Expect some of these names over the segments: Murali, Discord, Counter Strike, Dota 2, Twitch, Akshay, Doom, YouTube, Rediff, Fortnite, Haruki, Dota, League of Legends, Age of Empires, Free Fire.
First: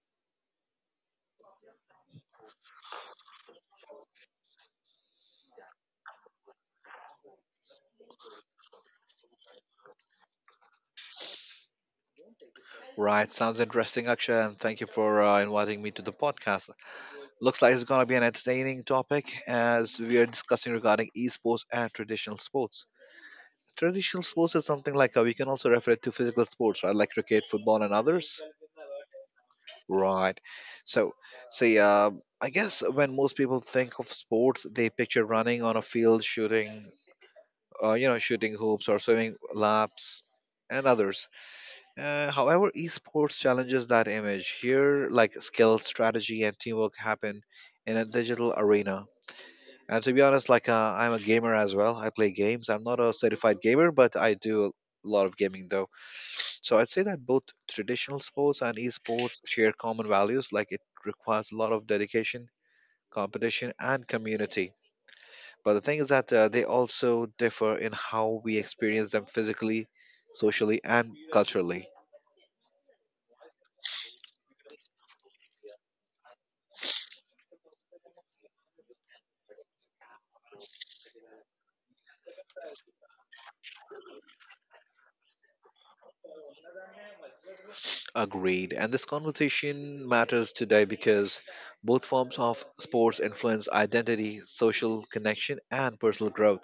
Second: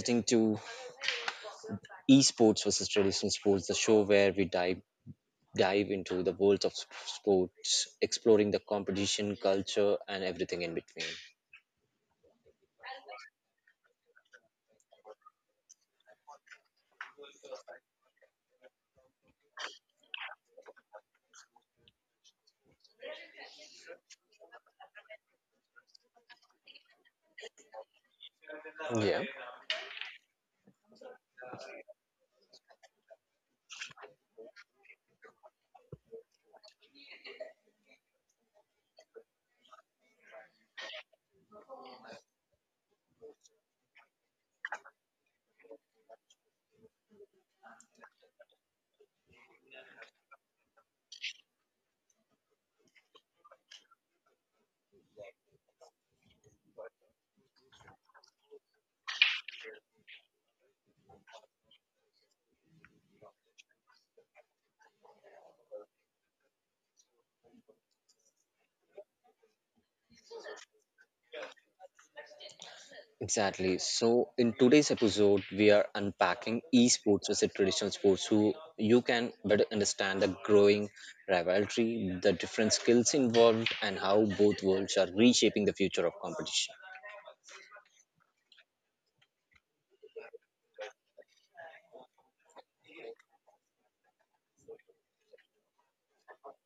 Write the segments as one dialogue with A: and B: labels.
A: listening to Esports versus Traditional Sports, the show where we dive into the worlds of sports, exploring the competition, culture, and everything in between.
B: Right, sounds interesting, Akshay, and thank you for inviting me to the podcast. Looks like it's going to be an entertaining topic as we are discussing regarding esports and traditional sports. Traditional sports is something like we can also refer it to physical sports, right, like cricket, football, and others. Right. So, see, I guess when most people think of sports, they picture running on a field, shooting, shooting hoops or swimming laps, and others. However, esports challenges that image. Here, like skill, strategy, and teamwork happen in a digital arena. And to be honest, like I'm a gamer as well. I play games. I'm not a certified gamer, but I do a lot of gaming though. So I'd say that both traditional sports and esports share common values. Like, it requires a lot of dedication, competition, and community. But the thing is that they also differ in how we experience them physically, socially, and culturally.
A: Exactly. So, in today's episode, we are unpacking esports versus traditional sports, so you can better understand the growing rivalry, the different skills involved, and how both worlds are reshaping the future of competition.
B: Agreed. And this conversation matters today because both forms of sports influence identity, social connection, and personal growth.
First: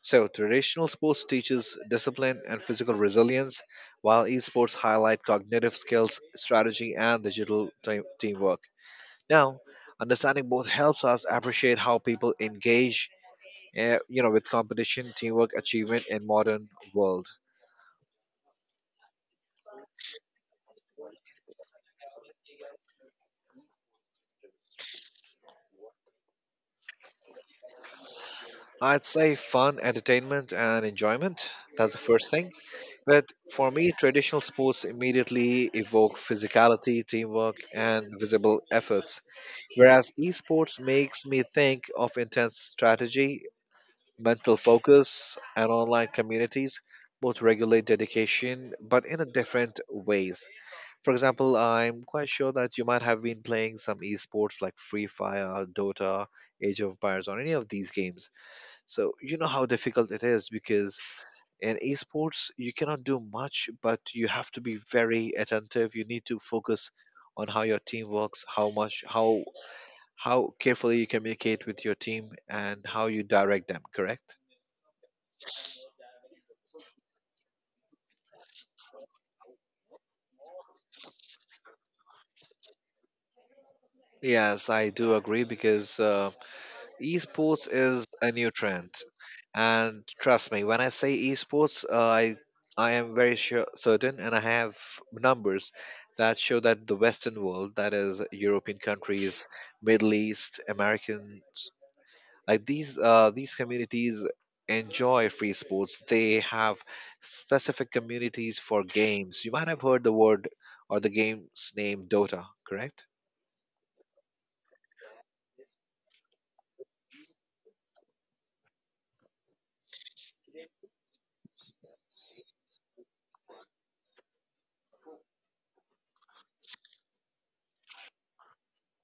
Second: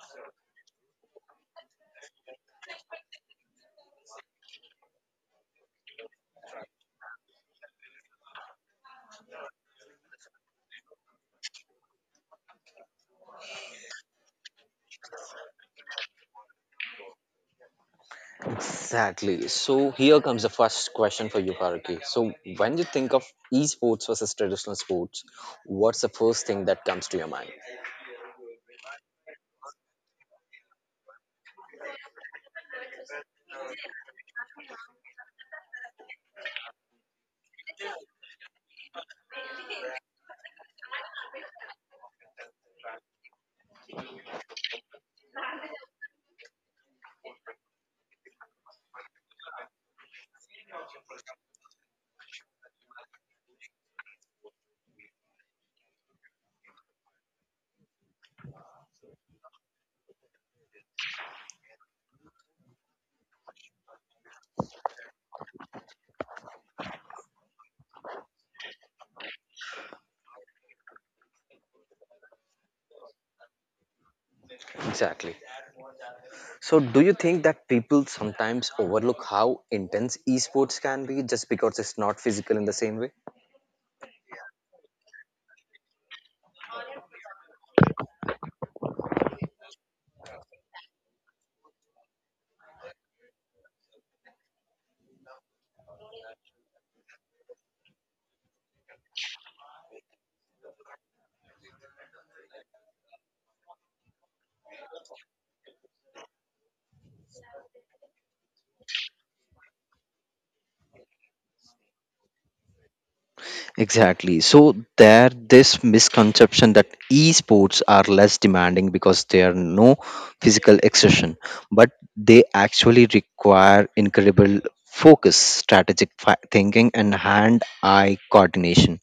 B: So, traditional sports teaches discipline and physical resilience, while esports highlight cognitive skills, strategy, and digital teamwork. Now, understanding both helps us appreciate how people engage, with competition, teamwork, achievement in modern world.
A: Exactly. So here comes the first question for you, Haruki. So when you think of esports versus traditional sports, what's the first thing that comes to your mind?
B: I'd say fun, entertainment, and enjoyment. That's the first thing. But for me, traditional sports immediately evoke physicality, teamwork, and visible efforts, whereas esports makes me think of intense strategy, mental focus, and online communities. Both regulate dedication, but in a different ways. For example, I'm quite sure that you might have been playing some esports like Free Fire, Dota, Age of Empires, or any of these games. So you know how difficult it is, because in esports you cannot do much, but you have to be very attentive. You need to focus on how your team works, how much, how carefully you communicate with your team, and how you direct them, correct?
A: Exactly. So do you think that people sometimes overlook how intense esports can be just because it's not physical in the same way?
B: Yes, I do agree, because esports is a new trend, and trust me when I say esports, I am very sure certain, and I have numbers that show that the western world, that is European countries, Middle East, Americans, like these communities enjoy free sports. They have specific communities for games. You might have heard the word or the game's name, Dota, correct?
A: Exactly. So there this misconception that esports are less demanding because there are no physical exertion, but they actually require incredible focus, strategic thinking and hand-eye coordination.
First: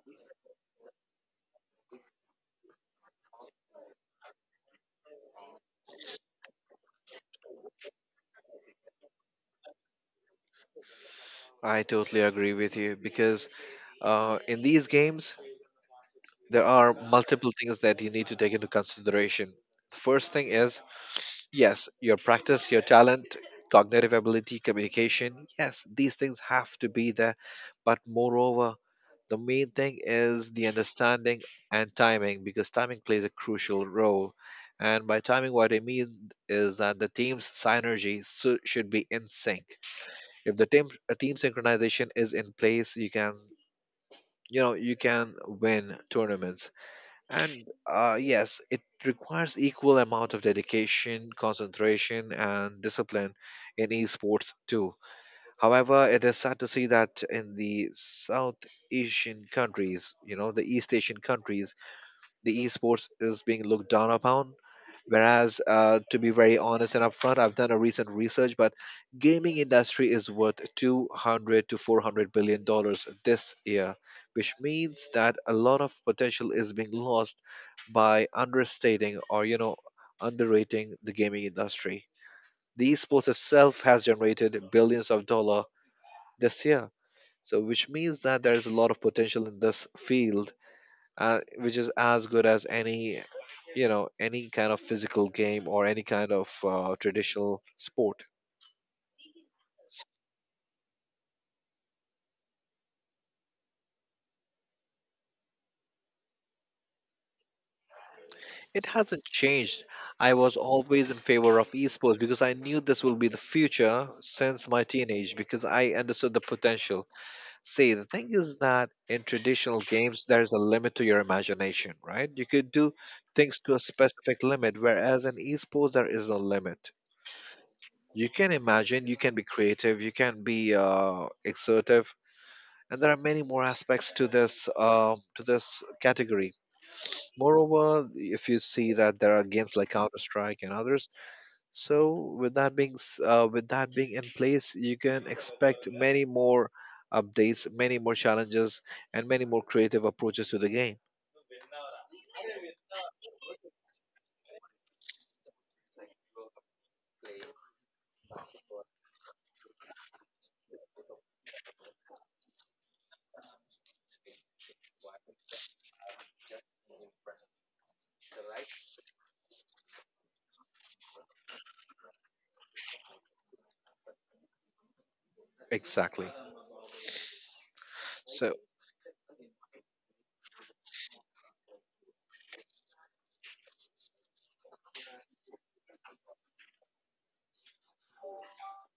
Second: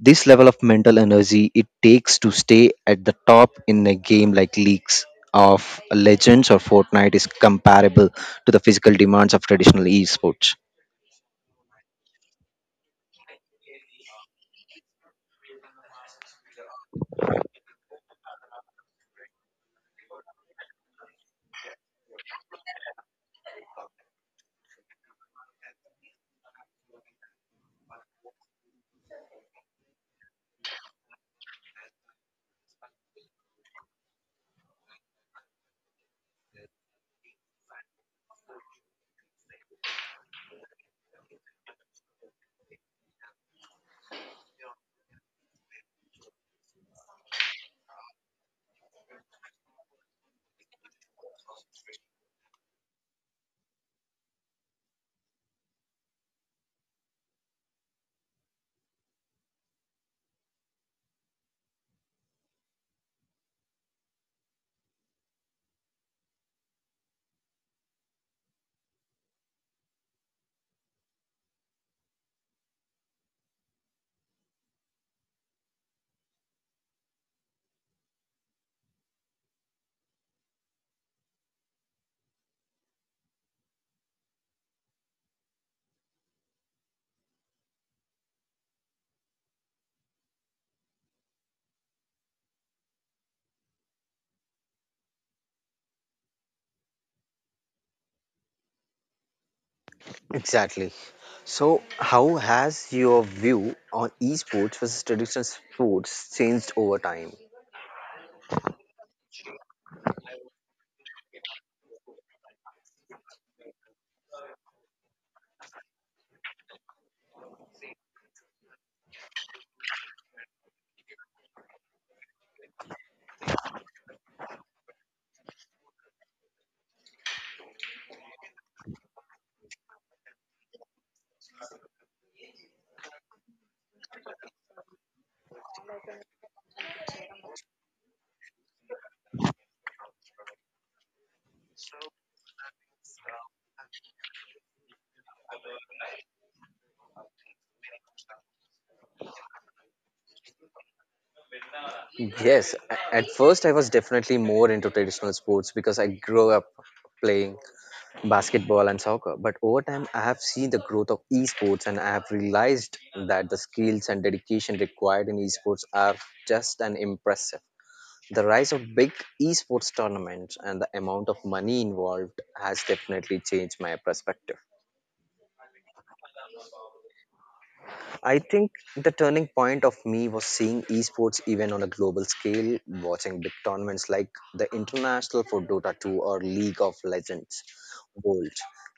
A: This level of mental energy it takes to stay at the top in a game like Leagues of Legends or Fortnite is comparable to the physical demands of traditional esports.
B: I totally agree with you, because in these games there are multiple things that you need to take into consideration. The first thing is, yes, your practice, your talent, cognitive ability, communication. Yes, these things have to be there. But moreover, the main thing is the understanding and timing, because timing plays a crucial role. And by timing, what I mean is that the team's synergy should be in sync. If the team a team synchronization is in place, you can, you know, you can win tournaments. And yes, it requires equal amount of dedication, concentration, and discipline in esports too. However, it is sad to see that in the South Asian countries, you know, the East Asian countries, the esports is being looked down upon. Whereas, to be very honest and upfront, I've done a recent research, but gaming industry is worth $200 to $400 billion this year, which means that a lot of potential is being lost by understating, or, you know, underrating the gaming industry. The esports itself has generated billions of dollar this year, so which means that there is a lot of potential in this field, which is as good as any, you know, any kind of physical game or any kind of traditional sport.
A: Exactly. So, how has your view on esports versus traditional sports changed over time?
B: It hasn't changed. I was always in favor of esports because I knew this will be the future since my teenage, because I understood the potential. See, the thing is that in traditional games there is a limit to your imagination, right? You could do things to a specific limit, whereas in esports there is no limit. You can imagine, you can be creative, you can be exertive, and there are many more aspects to this category. Moreover, if you see that there are games like Counter Strike and others, so with that being in place, you can expect many more updates, many more challenges, and many more creative approaches to the game.
A: Yes, at first I was definitely more into traditional sports because I grew up playing basketball and soccer. But over time, I have seen the growth of esports and I have realized that the skills and dedication required in esports are just an impressive. The rise of big esports tournaments and the amount of money involved has definitely changed my perspective.
B: Exactly.
A: I
B: So.
A: think the turning point of me was seeing esports even on a global scale, watching big tournaments like the International for Dota 2 or League of Legends World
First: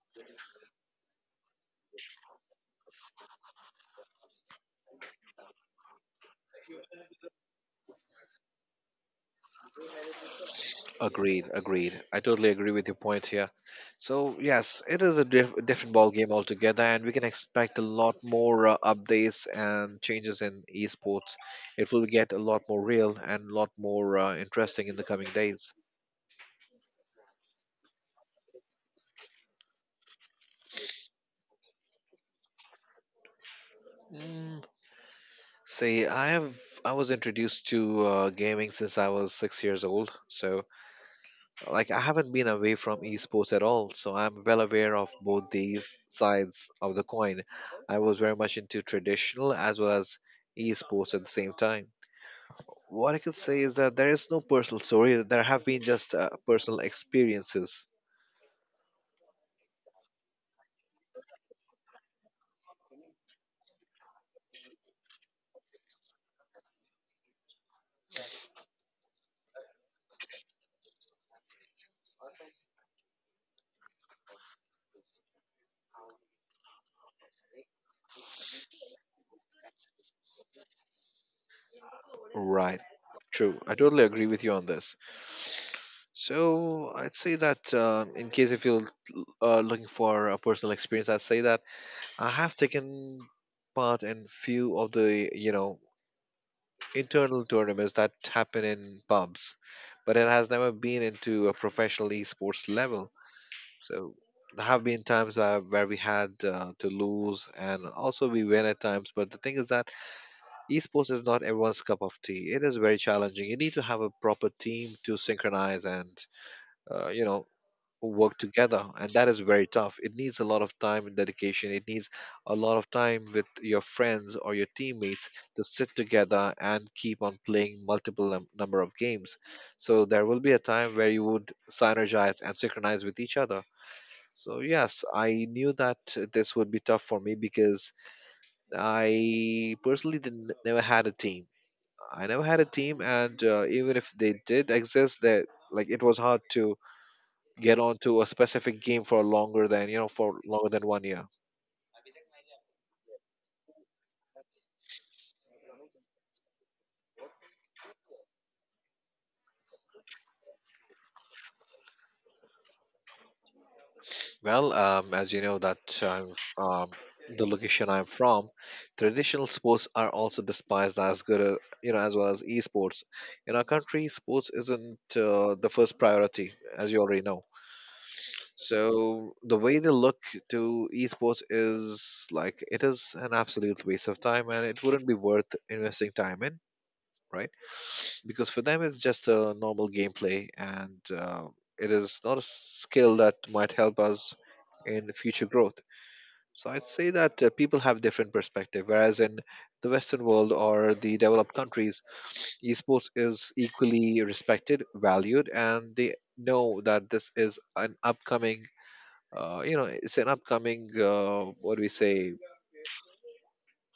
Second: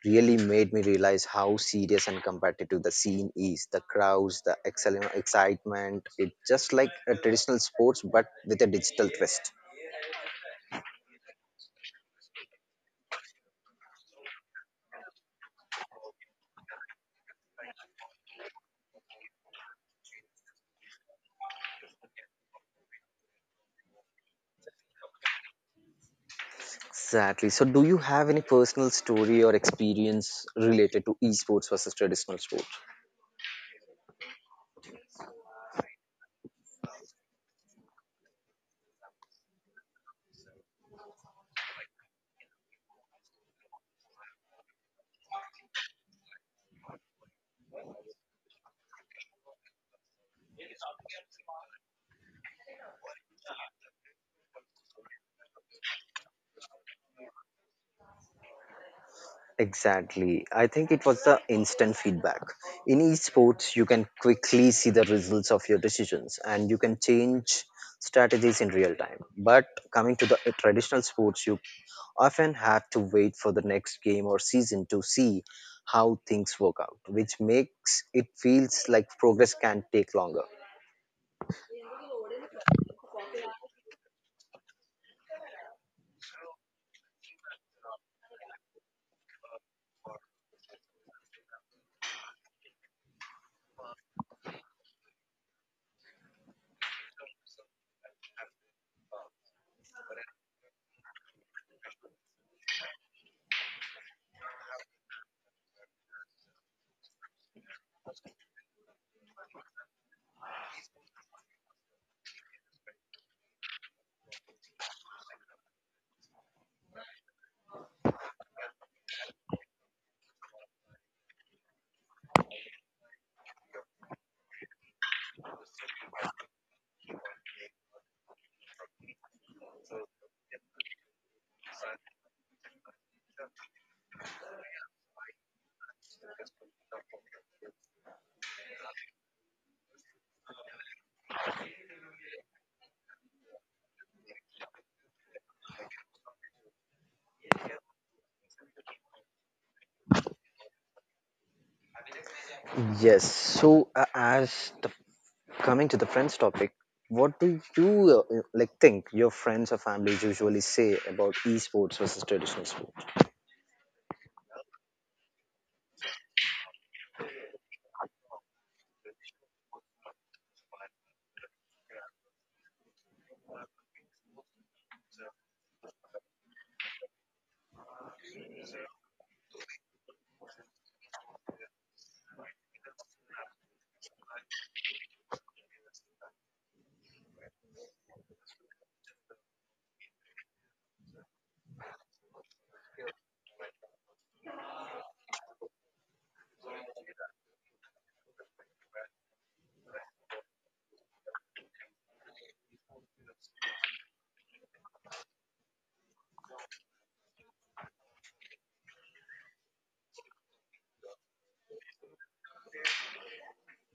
A: really made me realize how serious and competitive the scene is. The crowds, the excellent excitement, it's just like a traditional sports but with a digital twist.
B: Agreed, agreed. I totally agree with your point here. So yes, it is a different ball game altogether, and we can expect a lot more updates and changes in esports. It will get a lot more real and a lot more interesting in the coming days.
A: Exactly. So do you have any personal story or experience related to esports versus traditional sport?
B: Mm. See, I was introduced to gaming since I was 6 years old, so like I haven't been away from esports at all, so I'm well aware of both these sides of the coin. I was very much into traditional as well as esports at the same time. What I could say is that there is no personal story. There have been just personal experiences.
A: Exactly. I think it was the instant feedback. In esports, you can quickly see the results of your decisions and you can change strategies in real time. But coming to the traditional sports, you often had to wait for the next game or season to see how things work out, which makes it feels like progress can take longer.
B: Right. True. I totally agree with you on this. So I'd say that in case if you're looking for a personal experience, I'd say that I have taken part in few of the, you know, internal tournaments that happen in pubs, but it has never been into a professional esports level. So there have been times where we had to lose, and also we win at times. But the thing is that esports is not everyone's cup of tea. It is very challenging. You need to have a proper team to synchronize and, uh, you know work together, and that is very tough. It needs a lot of time and dedication. It needs a lot of time with your friends or your teammates to sit together and keep on playing multiple number of games, so there will be a time where you would synergize and synchronize with each other. So yes, I knew that this would be tough for me, because I personally didn't never had a team. I never had a team, and even if they did exist, that, like, it was hard to get onto a specific game for longer than, one year.
A: Yes. So, as the coming to the friends topic, what do you like think your friends or families usually say about esports versus traditional sports?
B: Well, as you know that I'm um, the location I'm from, traditional sports are also despised, as good a, you know, as well as esports. In our country sports isn't the first priority, as you already know. So the way they look to esports is like it is an absolute waste of time, and it wouldn't be worth investing time in, right? Because for them it's just a normal gameplay, and it is not a skill that might help us in future growth. So I'd say that people have different perspective, whereas in the western world or the developed countries, esports is equally respected, valued, and they know that this is an upcoming, it's an upcoming, what do we say,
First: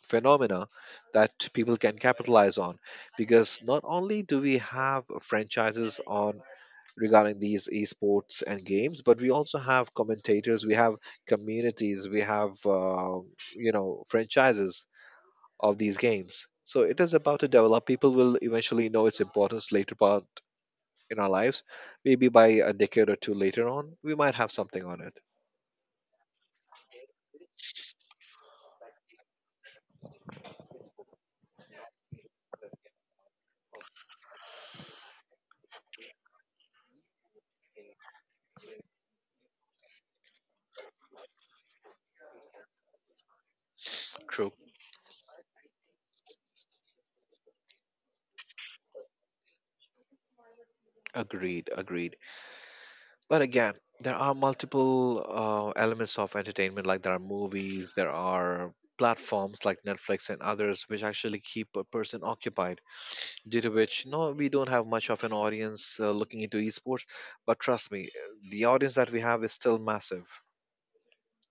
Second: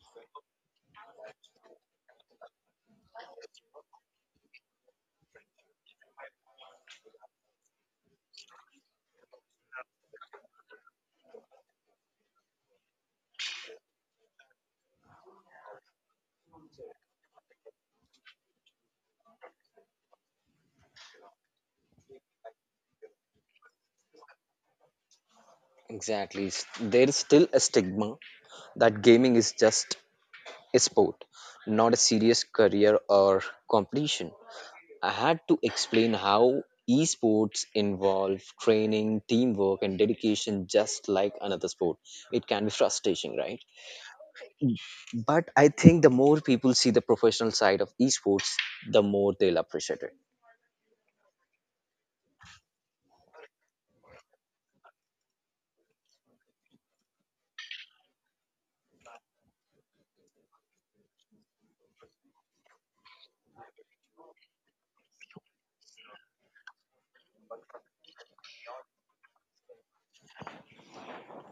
B: phenomena that people can capitalize on. Because not only do we have franchises on regarding these esports and games, but we also have commentators, we have communities, we have, franchises of these games. So it is about to develop. People will eventually know its importance later part in our lives. Maybe by a decade or two later on we might have something on it.
A: Exactly, there is still a stigma that gaming is just a sport, not a serious career or competition. I had to explain how esports involve training, teamwork, and dedication just like another sport. It can be frustrating, right?
B: True.
A: But I think the more people see the professional side of esports, the more they'll appreciate it.
B: Agreed, agreed. But again, there are multiple elements of entertainment, like there are movies, there are platforms like Netflix and others which actually keep a person occupied. Due to which, no, we don't have much of an audience looking into esports, but trust me, the audience that we have is still massive.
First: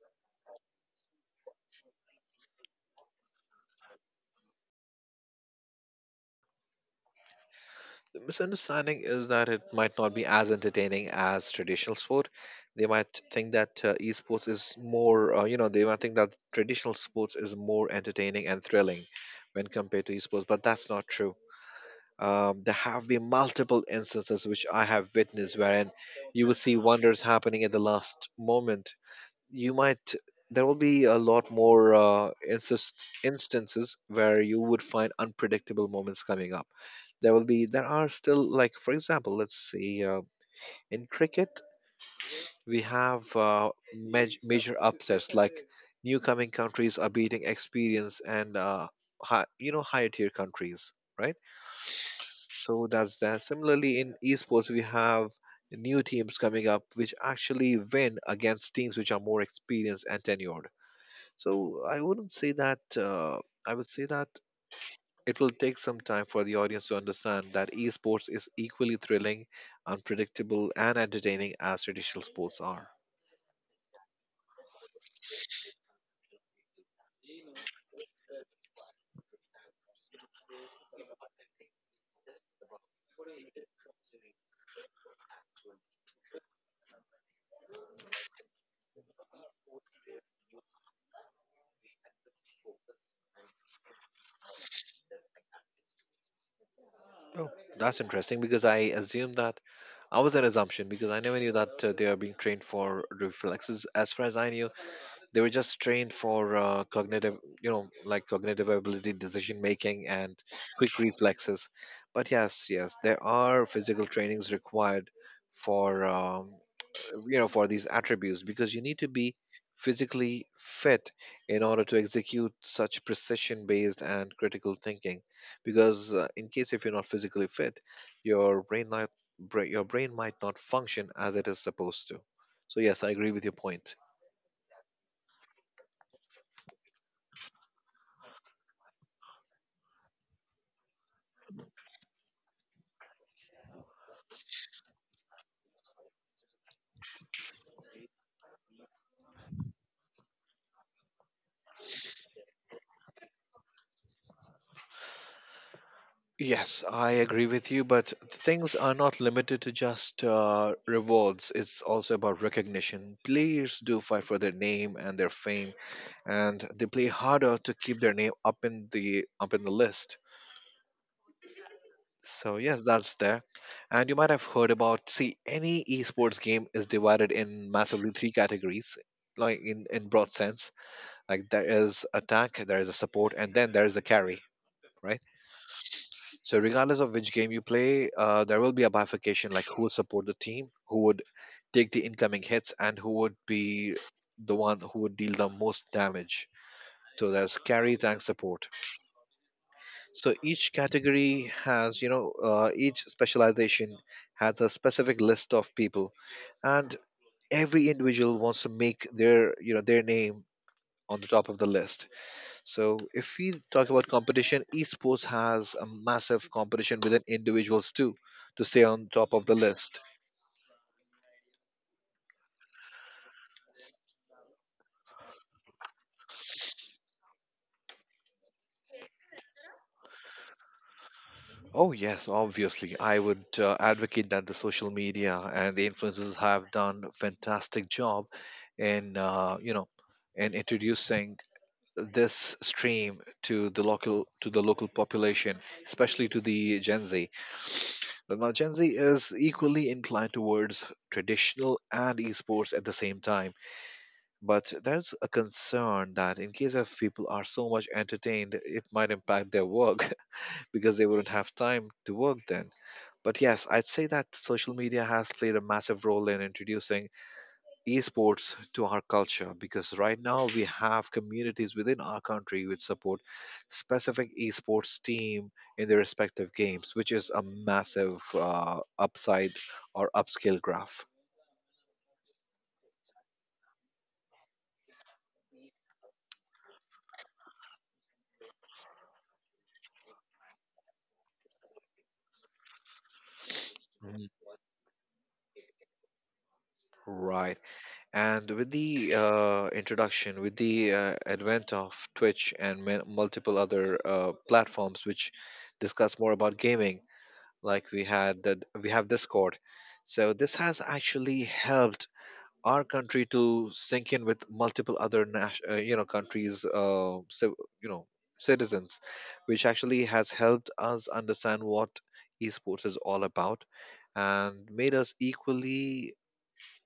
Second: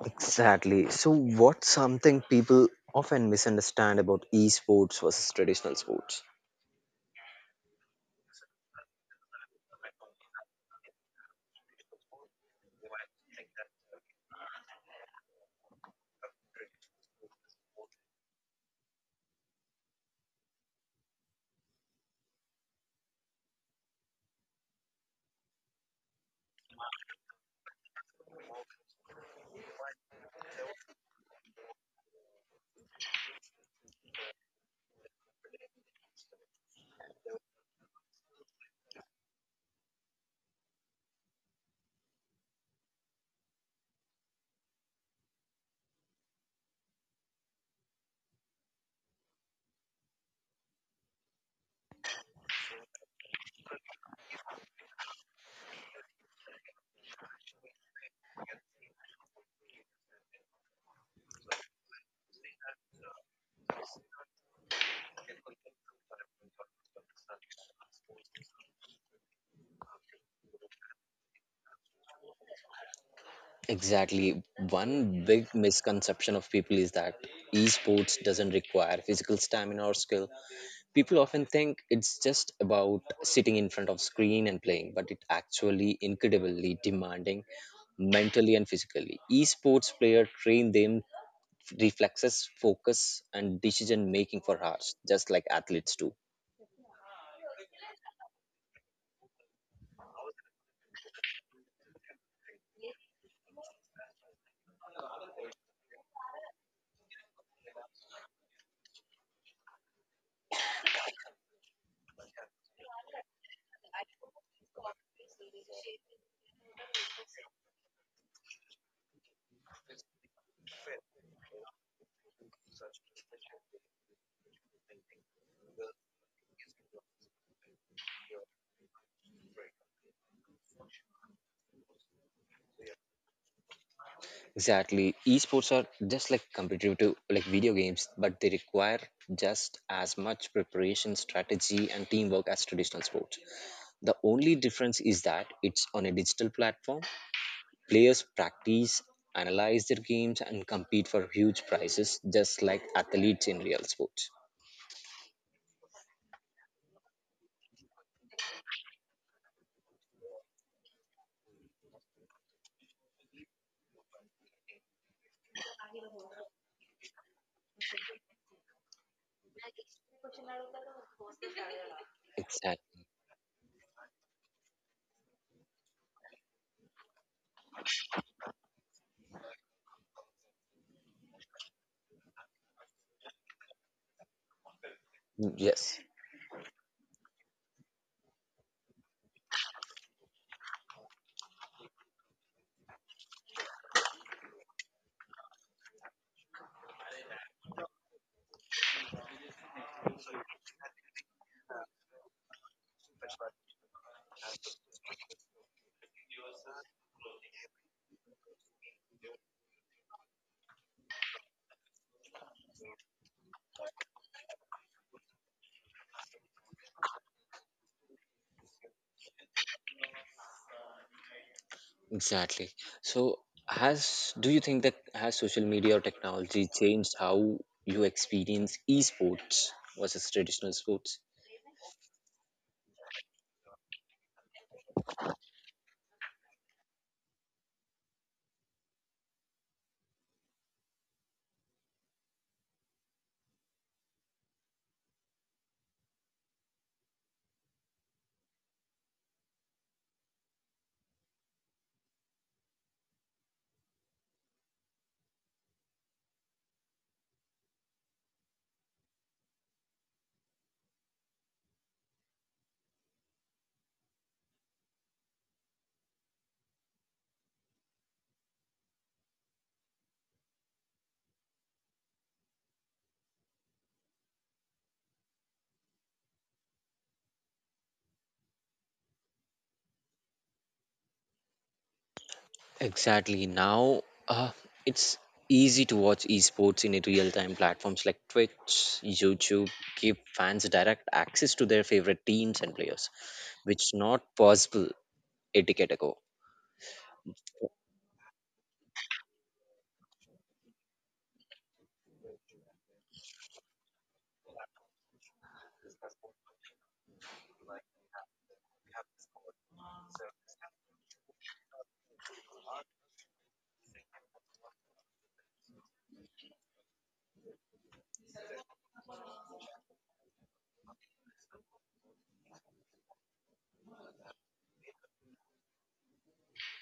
A: Exactly. So, what's something people often misunderstand about esports versus traditional sports?
B: The misunderstanding is that it might not be as entertaining as traditional sport. They might think that esports is more, they might think that traditional sports is more entertaining and thrilling when compared to esports, but that's not true. There have been multiple instances which I have witnessed wherein you will see wonders happening at the last moment. You might There will be a lot more instances where you would find unpredictable moments coming up. There will be There are still, like, for example, let's see, in cricket we have, major upsets, like new coming countries are beating experienced and, high, you know, higher tier countries, right? So that's that. Similarly in esports we have new teams coming up which actually win against teams which are more experienced and tenured. So I wouldn't say that. I would say that it will take some time for the audience to understand that esports is equally thrilling, unpredictable, and entertaining as traditional sports are.
A: Exactly. One big misconception of people is that esports doesn't require physical stamina or skill. People often think it's just about sitting in front of screen and playing, but it actually incredibly demanding mentally and physically. Esports players train them reflexes, focus, and decision making for hours, just like athletes do.
B: Oh, that's interesting because I assume that I was an assumption because I never knew that they are being trained for reflexes. As far as I knew, they were just trained for cognitive, you know, like cognitive ability, decision making, and quick reflexes. But yes, there are physical trainings required for you know, for these attributes because you need to be physically fit in order to execute such precision based and critical thinking because in case if you're not physically fit, your brain might your brain might not function as it is supposed to. So yes, I agree with your point.
A: Exactly. Esports are just like competitive like video games, but they require just as much preparation, strategy, and teamwork as traditional sports. The only difference is that it's on a digital platform. Players practice, analyze their games, and compete for huge prizes, just like athletes in real sports.
B: Yes, I agree with you, but things are not limited to just rewards. It's also about recognition. Players do fight for their name and their fame, and they play harder to keep their name up in the list. So yes,
A: Exactly.
B: that's there. And you might have heard about, see, any esports game is divided in massively three categories, like in broad sense. Like there is attack, there is a support, and then there is a carry, right?
A: Yes.
B: So regardless of which game you play, there will be a bifurcation, like who will support the team, who would take the incoming hits, and who would be the one who would deal the most damage. So there's carry, tank, support. So each category has, you know, each specialization has a specific list of people, and every individual wants to make their, you know, their name on the top of the list. So, if we talk about competition, esports has a massive competition within individuals too, to stay on top of the list.
A: Exactly. So, has do you think that has social media or technology changed how you experience esports versus traditional sports?
B: Oh, yes, obviously. I would advocate that the social media and the influencers have done a fantastic job in, you know, in introducing this stream to the local population, especially to the Gen Z. But now Gen Z is equally inclined towards traditional and esports at the same time. But there's a concern that in case if people are so much entertained, it might impact their work because they wouldn't have time to work then. But yes, I'd say that social media has played a massive role in introducing esports to our culture, because right now we have communities within our country which support specific esports team in their respective games, which is a massive upside or upscale graph.
A: Exactly. Now, uh, it's easy to watch esports in a real-time platforms like Twitch, YouTube give fans direct access to their favorite teams and players, which
B: Mhm.
A: not possible a decade ago.
B: Right. And with the introduction, with the advent of Twitch and multiple other platforms which discuss more about gaming, like we had that we have Discord. So this has actually helped our country to sync in with multiple other nation, you know, countries, civ you know, citizens, which actually has helped us understand what esports is all about and made us equally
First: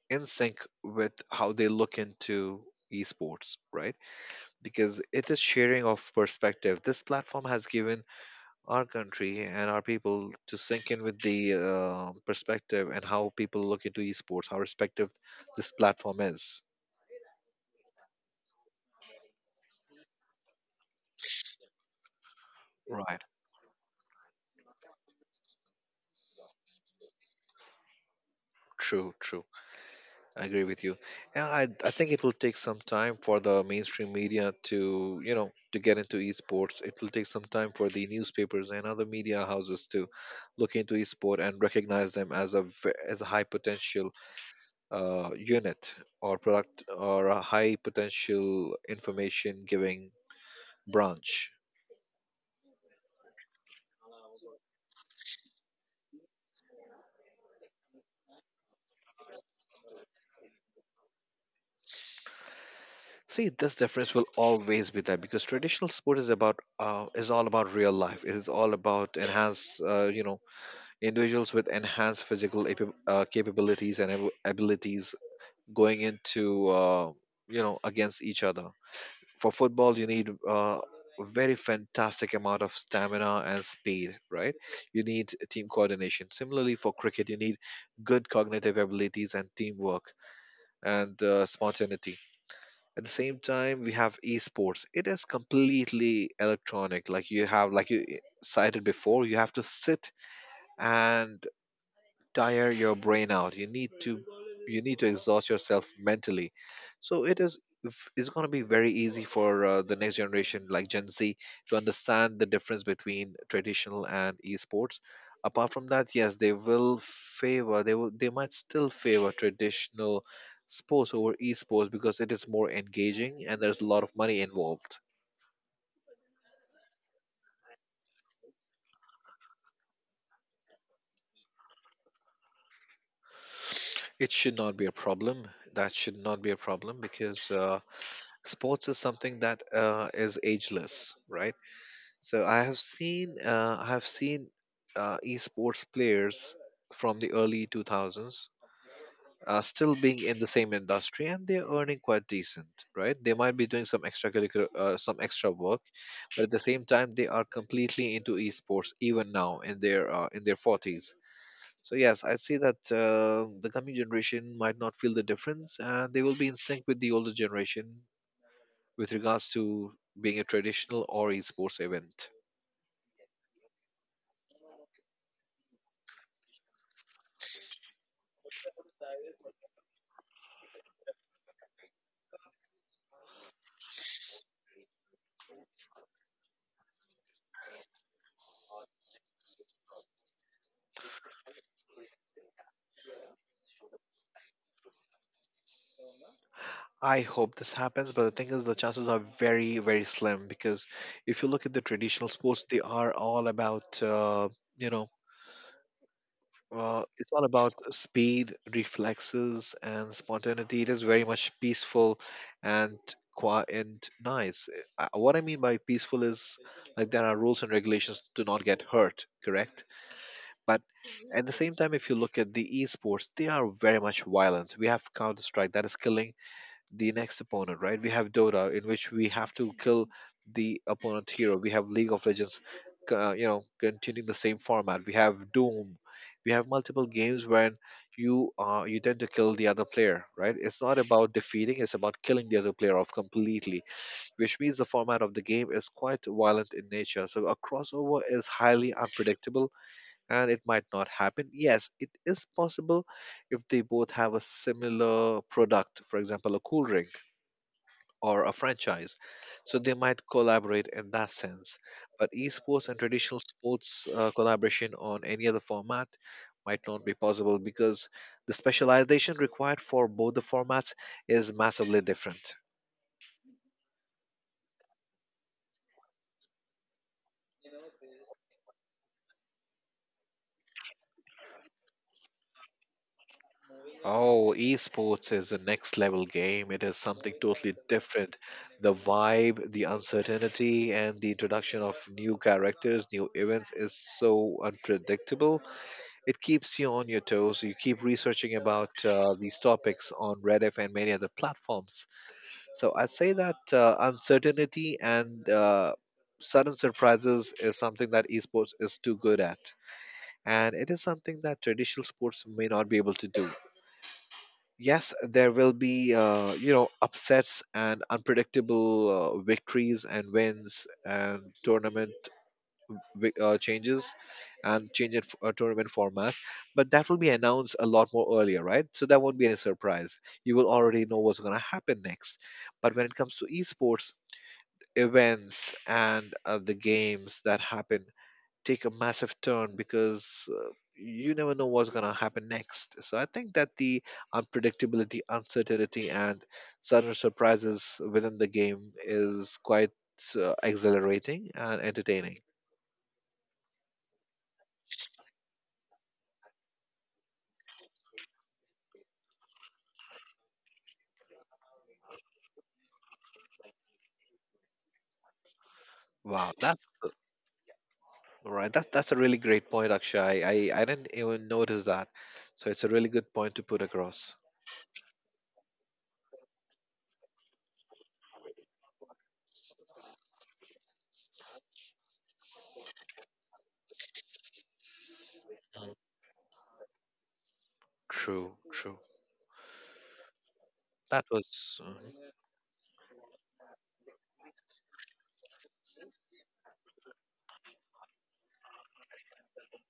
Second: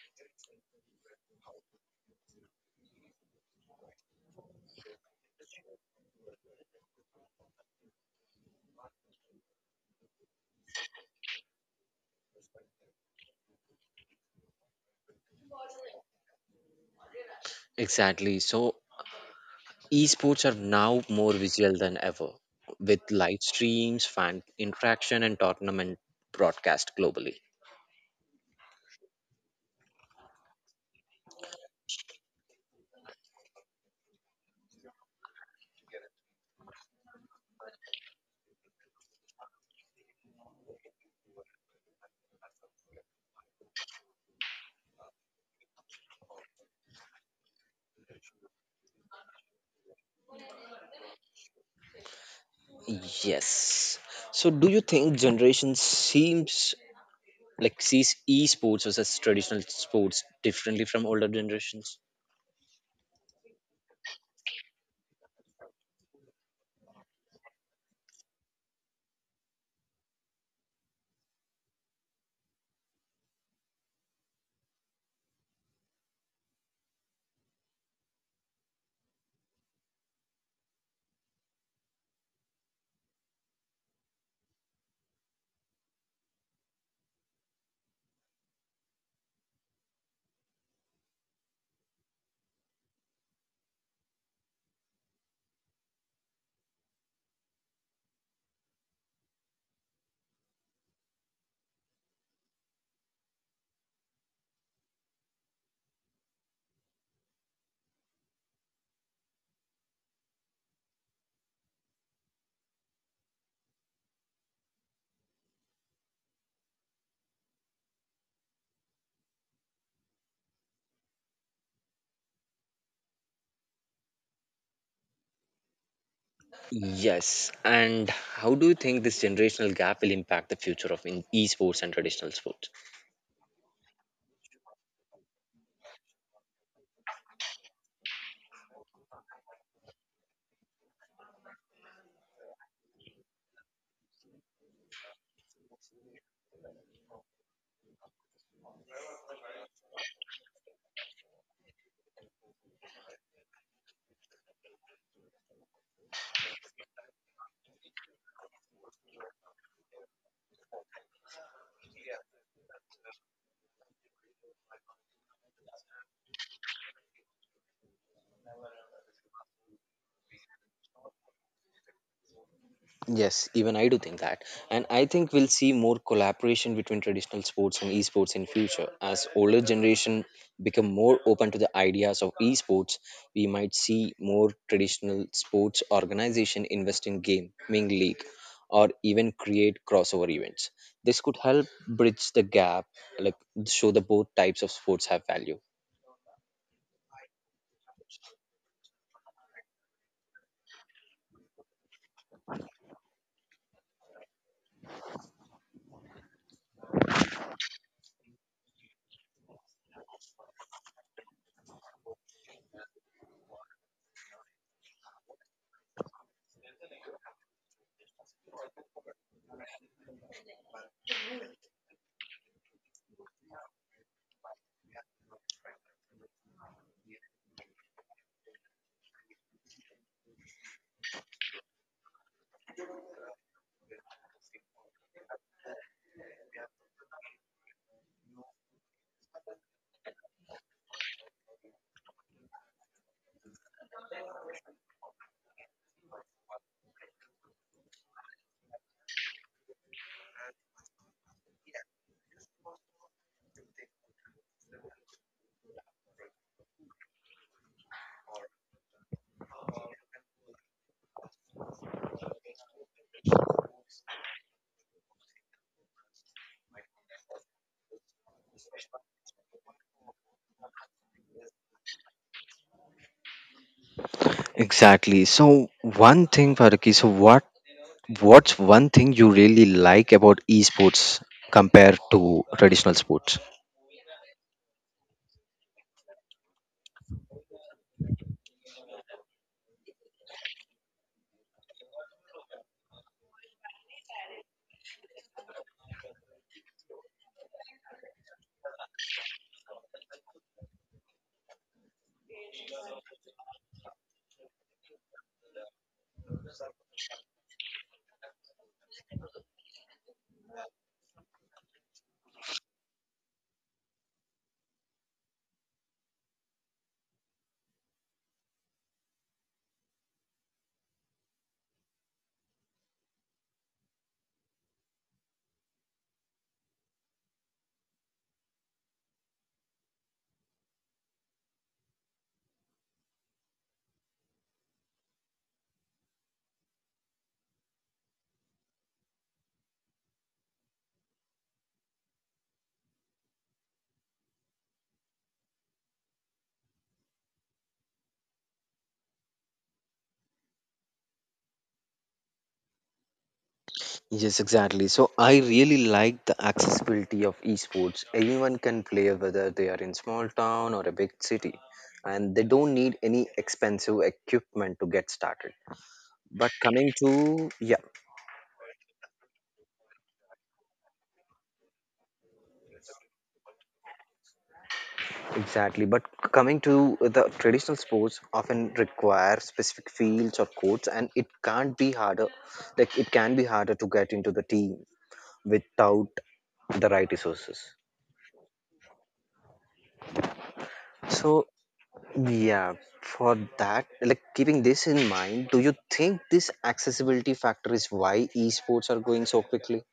B: in sync with how they look into esports, right? Because it is sharing of perspective. This platform has given our country and our people to sync in with the perspective and how people look into esports, how respective this platform is.
A: Exactly. So Esports are now more visual than ever, with
B: Right.
A: live streams, fan interaction, and tournament broadcast globally.
B: True, true. I agree with you. Yeah, I think it will take some time for the mainstream media to, you know, to get into esports. It will take some time for the newspapers and other media houses to look into esport and recognize them as as a high potential unit or product or a high potential information giving branch.
A: Yes. So, do you think generation seems like sees esports versus traditional sports differently from older generations?
B: See, this difference will always be there because traditional sport is about is all about real life. It is all about you know, individuals with enhanced physical capabilities and abilities going into you know, against each other. For football you need a very fantastic amount of stamina and speed, right? You need team coordination. Similarly, for cricket you need good cognitive abilities and teamwork and spontaneity. At the same time we have esports. It is completely electronic, like you have, like you cited before, you have to sit and tire your brain out. You need to, you need to exhaust yourself mentally. So it is it's going to be very easy for the next generation like Gen Z to understand the difference between traditional and esports. Apart from that, yes, they will favor, they will, they might still favor traditional sports over esports because it is more engaging and there's a lot of money involved.
A: Yes. And how do you think this generational gap will impact the future of in esports and traditional sports?
B: It should not be a problem. That should not be a problem because sports is something that is ageless, right? So I have seen esports players from the early 2000s still being in the same industry, and they're earning quite decent, right? They might be doing some extracurricular some extra work, but at the same time they are completely into esports even now in their in their 40s. So yes, I see that the coming generation might not feel the difference and they will be in sync with the older generation with regards to being a traditional or esports event.
A: Yes, even I do think that. And I think we'll see more collaboration between traditional sports and esports in future. As older generation become more open to the ideas of esports, we might see more traditional sports organization invest in game, League, or even create crossover events. This could help bridge the gap, like show the both types of sports have value.
B: I hope this happens, but the thing is, the chances are very, very slim because if you look at the traditional sports, they are all about, you know, it's all about speed, reflexes, and spontaneity. It is very much peaceful and quiet and nice. What I mean by peaceful is like there are rules and regulations to not get hurt, correct? But at the same time, if you look at the esports, they are very much violent. We have Counter Strike that is killing the next opponent, right? We have Dota, in which we have to kill the opponent hero. We have League of Legends, you know, continuing the same format. We have Doom. We have multiple games when you you tend to kill the other player, right? It's not about defeating; it's about killing the other player off completely, which means the format of the game is quite violent in nature. So a crossover is highly unpredictable, and it might not happen. Yes, it is possible if they both have a similar product, for example, a cool drink or a franchise. So they might collaborate in that sense. But esports and traditional sports collaboration on any other format might not be possible because the specialization required for both the formats is massively different.
A: Exactly. So one thing, Faraki, so what's one thing you really like about esports compared to traditional sports?
B: Oh, esports is a next level game. It is something totally different. The vibe, the uncertainty, and the introduction of new characters, new events is so unpredictable. It keeps you on your toes. You keep researching about these topics on Rediff and many other platforms. So I'd say that uncertainty and sudden surprises is something that esports is too good at, and it is something that traditional sports may not be able to do. Yes, there will be you know, upsets and unpredictable victories and wins and tournament changes and tournament formats, but that will be announced a lot more earlier, right? So that won't be any surprise. You will already know what's going to happen next. But when it comes to esports, events and the games that happen take a massive turn because you never know what's going to happen next. So I think that the unpredictability, uncertainty, and sudden surprises within the game is quite exhilarating and entertaining.
A: Yes, exactly. So I really like the accessibility of esports. Anyone can play whether they are in small town or a big city and they don't need any expensive equipment to get started. But
B: Wow, that's,
A: coming to yeah,
B: all right, that's a really great point, Akshay. I didn't even notice that, so it's a really good point to put across.
A: exactly, but coming to the traditional sports often require specific fields or courts, and it can't be harder. Like it can be harder to get into the team
B: Mm.
A: without the right resources.
B: True, true. That
A: So
B: was
A: yeah, for that, like keeping this in mind, do you think this accessibility factor is why esports are going so quickly?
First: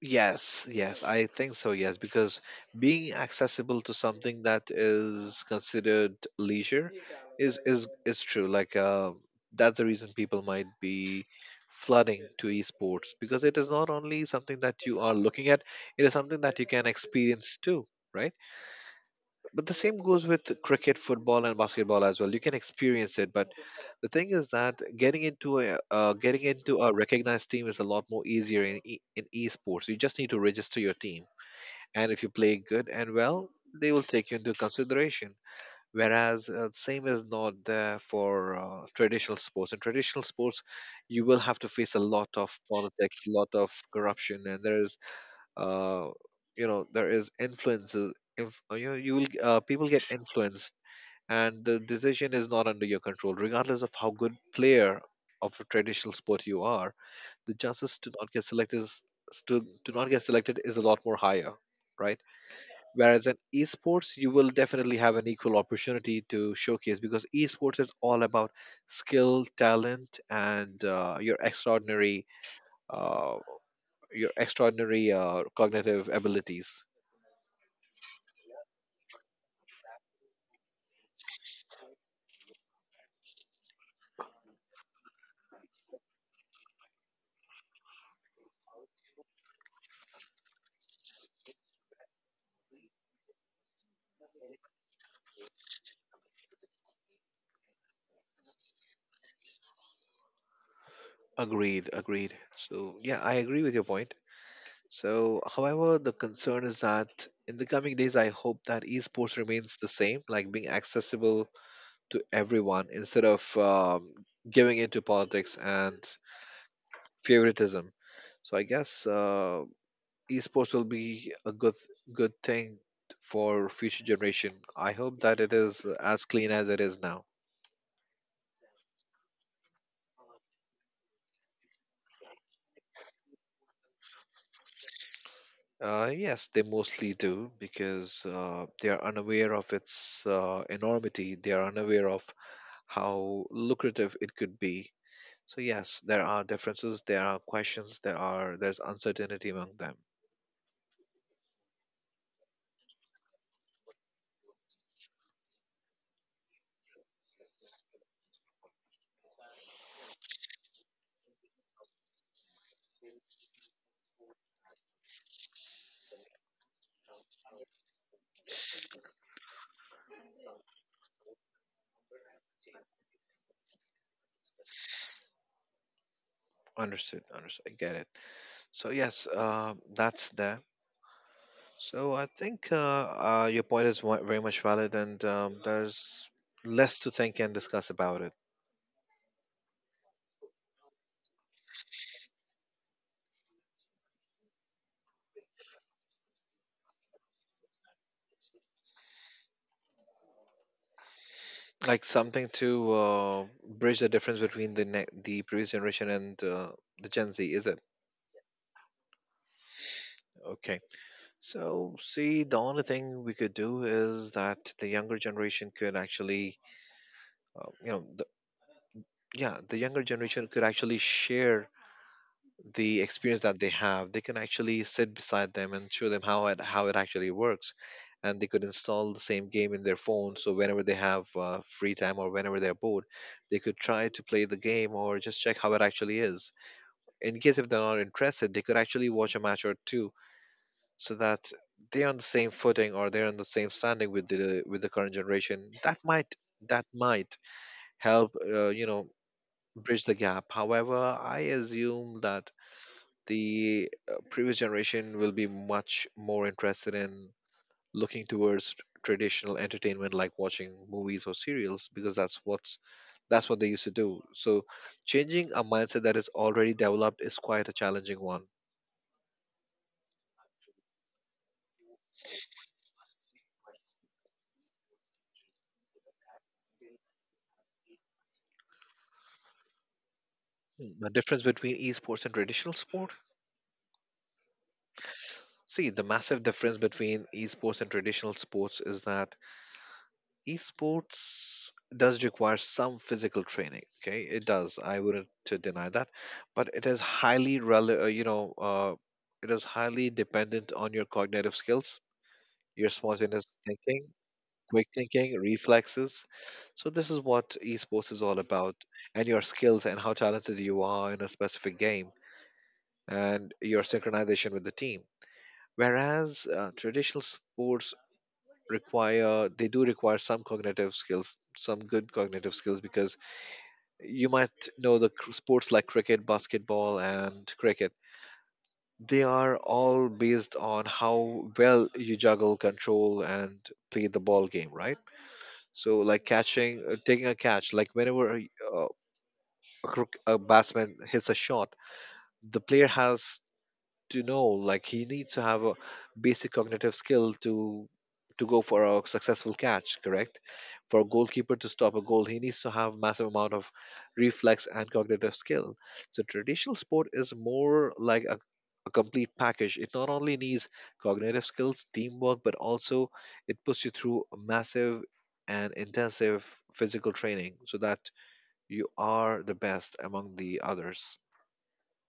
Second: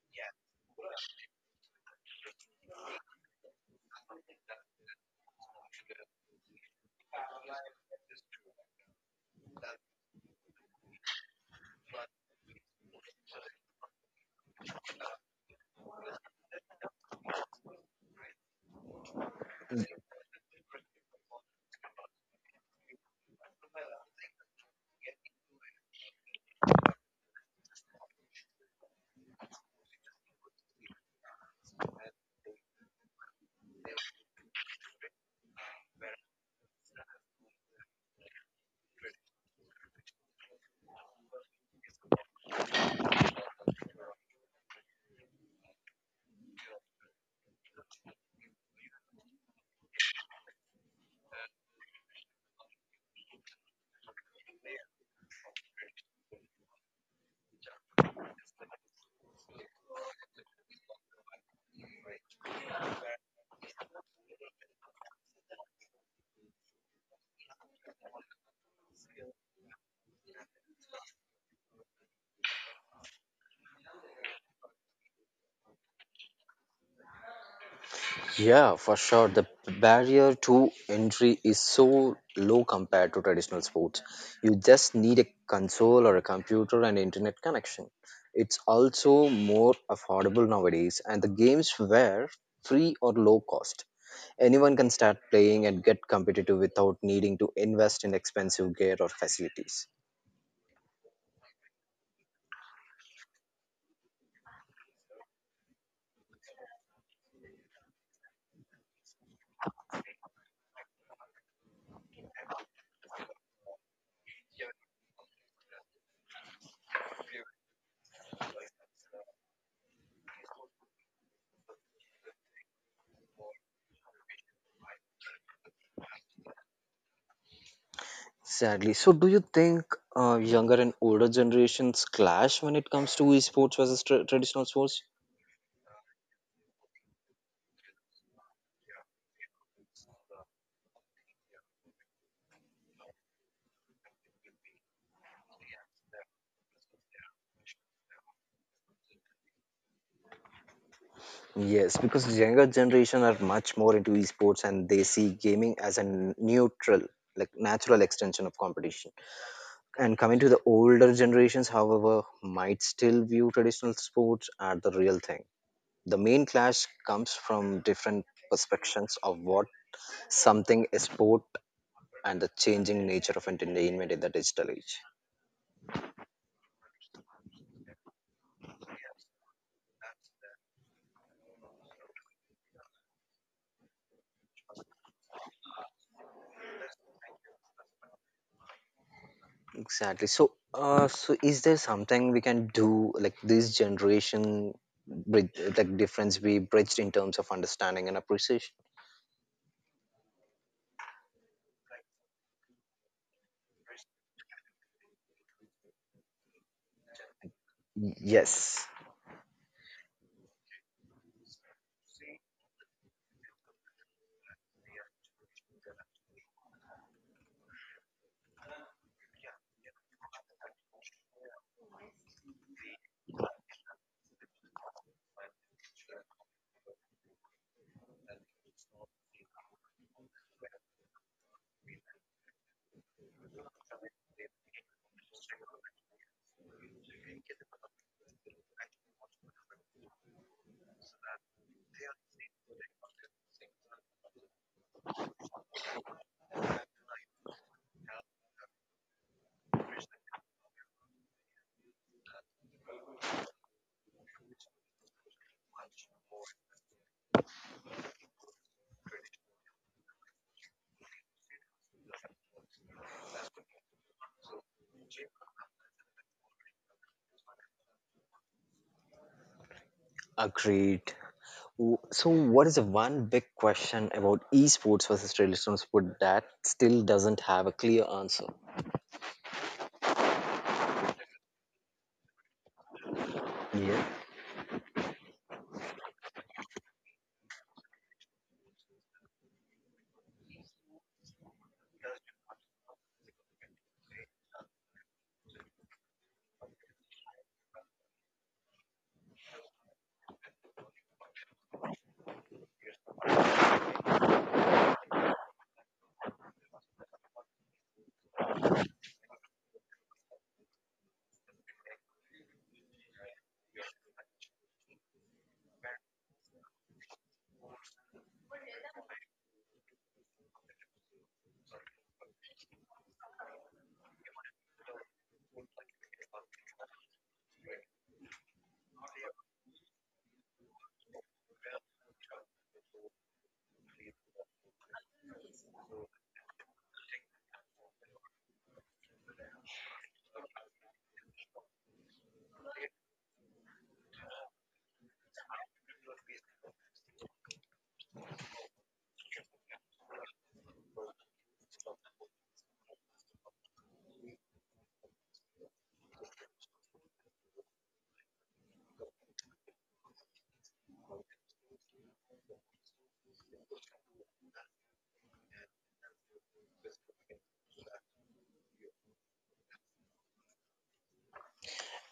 B: yes, yes. I think so. Yes, because being accessible to something that is considered leisure is true. Like, that's the reason people might be flooding to esports, because it is not only something that you are looking at; it is something that you can experience too, right? But the same goes with cricket, football, and basketball as well. You can experience it, but the thing is that getting into a recognized team is a lot more easier in in esports. You just need to register your team, and if you play good and well, they will take you into consideration. Whereas same is not there for traditional sports. In traditional sports, you will have to face a lot of politics, lot of corruption, and there is uh, you know, there is influences you know, you will people get influenced and the decision is not under your control. Regardless of how good player of a traditional sport you are, the chances to not get selected is a lot more higher, right? Whereas in esports you will definitely have an equal opportunity to showcase, because esports is all about skill, talent, and uh, your extraordinary cognitive abilities.
A: Yeah, for sure. The barrier to entry is so low compared to traditional sports. You just need a console or a computer and internet connection. It's also more affordable nowadays, and the games were free or low cost. Anyone can start playing and get competitive without needing to invest in expensive gear or facilities.
B: Agreed, agreed. So, yeah, I agree with your point. So, however, the concern is that in the coming days, I hope that esports remains the same, like being accessible to everyone instead of giving into politics and favoritism. So, I guess esports will be a good thing for future generation. I hope that it is as clean as it is now.
A: Sadly, so do you think younger and older generations clash when it comes to esports versus traditional sports?
B: Yes, they mostly do because they are unaware of its enormity. They are unaware of how lucrative it could be. So yes, there are differences. There are questions. There's uncertainty among them.
A: Yes, because younger generation are much more into esports and they see gaming as a neutral, like natural extension of competition. And coming to the older generations, however, might still view traditional sports as the real thing. The main clash comes from different perspectives of what something is sport and the changing nature of entertainment in the digital age.
B: Understood. Understood. I get it. So yes, that's there. So I think your point is very much valid, and there's less to think and discuss about it.
A: Exactly. So, so is there something we can do like this generation bridge, like difference we bridged in terms of understanding and appreciation?
B: Like something to bridge the difference between the the previous generation and the Gen Z, is it?
A: Yes.
B: Okay. So, see, the only thing we could do is that the younger generation could actually, uh, you know, the, yeah, the younger generation could actually share the experience that they have. They can actually sit beside them and show them how it actually works, and they could install the same game in their phone. So whenever they have free time or whenever they're bored, they could try to play the game or just check how it actually is in case if they're not interested, they could actually watch a match or two so that they're on the same footing or they're on the same standing with the current generation. That might help, bridge the gap. However, I assume that the previous generation will be much more interested in looking towards traditional entertainment like watching movies or serials because that's what they used to do. So changing a mindset that is already developed is quite a challenging one.
A: Agreed. So, what is the one big question about esports versus traditional sport that still doesn't have a clear answer?
B: Hmm. The difference between esports and traditional sport?
A: Yeah.
B: See, the massive difference between esports and traditional sports is that esports does require some physical training. Okay, it does. I wouldn't to deny that, but it is highly rel- you know, it is highly dependent on your cognitive skills, your spontaneous thinking, quick thinking, reflexes. So this is what esports is all about, and your skills and how talented you are in a specific game, and your synchronization with the team, whereas traditional sports require they do require some cognitive skills, some good cognitive skills, because you might know the sports like cricket, basketball, and cricket. They are all based on how well you juggle, control, and play the ball game, right? So like catching, taking a catch, like whenever a batsman hits a shot, the player has to know, like, he needs to have a basic cognitive skill to go for a successful catch, correct? For a goalkeeper to stop a goal, he needs to have massive amount of reflex and cognitive skill. So traditional sport is more like a complete package. It not only needs cognitive skills, teamwork, but also it puts you through a massive and intensive physical training so that you are the best among the others.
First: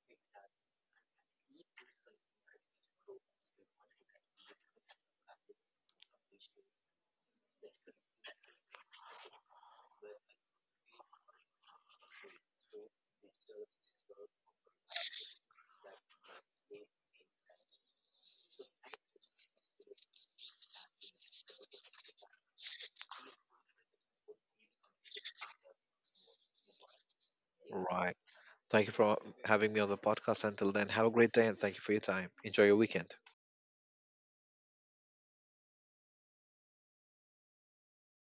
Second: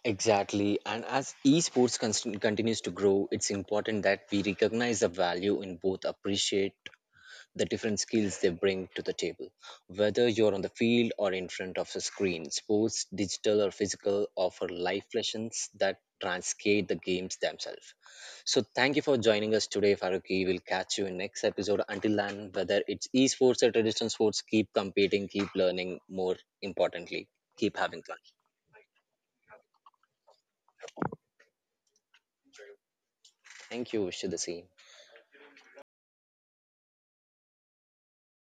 A: Exactly. And as esports constant continues to grow, it's important that we recognize the value in both appreciate the different skills they bring to the table. Whether you're on the field or in front of a screen, sports, digital or physical, offer life lessons that translate the games themselves. So thank you for joining us today, Faruqi. We'll catch you in next episode. Until then, whether it's esports or traditional sports, keep competing, keep learning. More importantly, keep having
B: Right.
A: fun.
B: Thank you for having me on the podcast. Until then, have a great day and thank you for your time. Enjoy your weekend.
A: Thank you. Wish you the same.